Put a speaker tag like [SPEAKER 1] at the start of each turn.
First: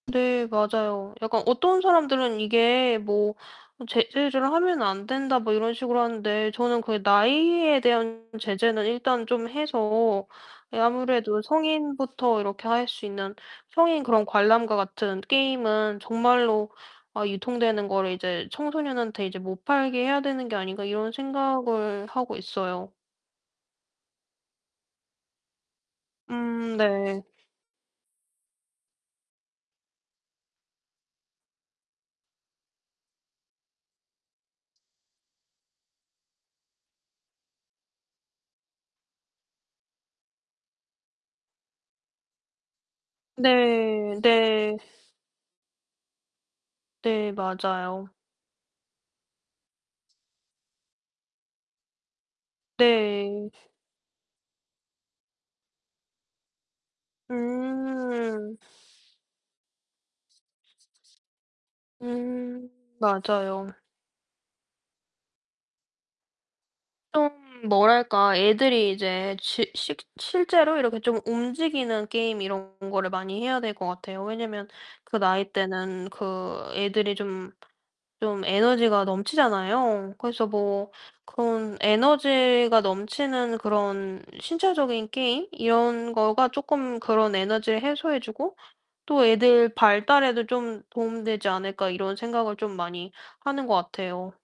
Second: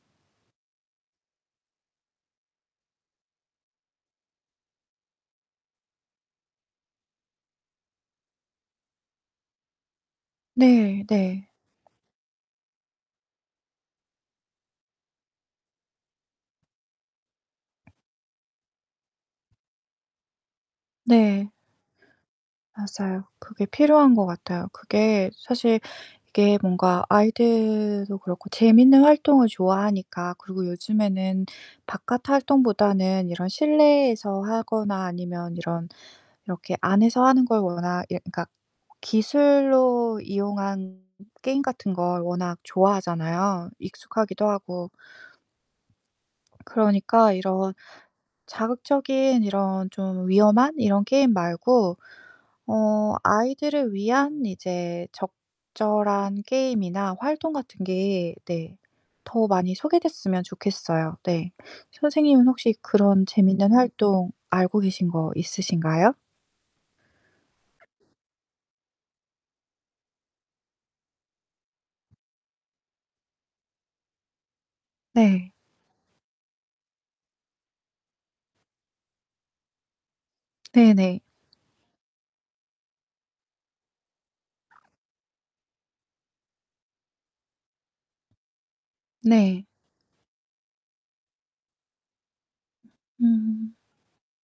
[SPEAKER 1] 네 맞아요. 약간 어떤 사람들은 이게 뭐 어 "제재를 하면 안 된다." 뭐 이런 식으로 하는데 저는 그 나이에 대한 제재는 일단 좀 해서 이
[SPEAKER 2] 네
[SPEAKER 1] 아무래도
[SPEAKER 2] 네.
[SPEAKER 1] '성인부터 이렇게 할 수 있는 성인 그런 관람과 같은 게임은 정말로 아 유통되는 거를 이제 청소년한테 이제 못 팔게 해야 되는 게 아닌가.' 이런
[SPEAKER 2] 네.
[SPEAKER 1] 생각을 하고 있어요.
[SPEAKER 2] 맞아요. 그게 필요한 것 같아요. 그게 사실 이게
[SPEAKER 1] 음
[SPEAKER 2] 뭔가
[SPEAKER 1] 네.
[SPEAKER 2] 아이들도 그렇고 재밌는 활동을 좋아하니까 그리고 요즘에는 바깥 활동보다는 이런 실내에서 하거나 아니면 이런 이렇게 안에서 하는 걸 워낙 이 그러니까 기술로 이용한 게임 같은 걸 워낙 좋아하잖아요,
[SPEAKER 1] 네
[SPEAKER 2] 익숙하기도
[SPEAKER 1] 네.
[SPEAKER 2] 하고.
[SPEAKER 1] 네
[SPEAKER 2] 그러니까 이런
[SPEAKER 1] 맞아요.
[SPEAKER 2] 자극적인 이런 좀 위험한 이런 게임 말고 어
[SPEAKER 1] 네.
[SPEAKER 2] 아이들을 위한 이제 적절한 게임이나 활동 같은 게
[SPEAKER 1] 음.
[SPEAKER 2] 네 더 많이 소개됐으면 좋겠어요 네. 선생님은
[SPEAKER 1] 음
[SPEAKER 2] 혹시 그런
[SPEAKER 1] 맞아요.
[SPEAKER 2] 재밌는 활동 알고 계신 거 있으신가요?
[SPEAKER 1] 좀 뭐랄까. 애들이 이제 지 실 실제로 이렇게 좀 움직이는 게임 이런 거를 많이 해야 될 것 같아요. 왜냐하면 그 나이
[SPEAKER 2] 네.
[SPEAKER 1] 때는 그 애들이 좀 좀 에너지가 넘치잖아요. 그래서 뭐
[SPEAKER 2] 네네.
[SPEAKER 1] 그런 에너지가 넘치는 그런 신체적인 게임 이런 거가 쪼끔 그런 '에너지를 해소해 주고 또
[SPEAKER 2] 네.
[SPEAKER 1] 애들 발달에도 좀 도움 되지 않을까?' 이런 생각을 좀 많이 하는 것
[SPEAKER 2] 음.
[SPEAKER 1] 같아요.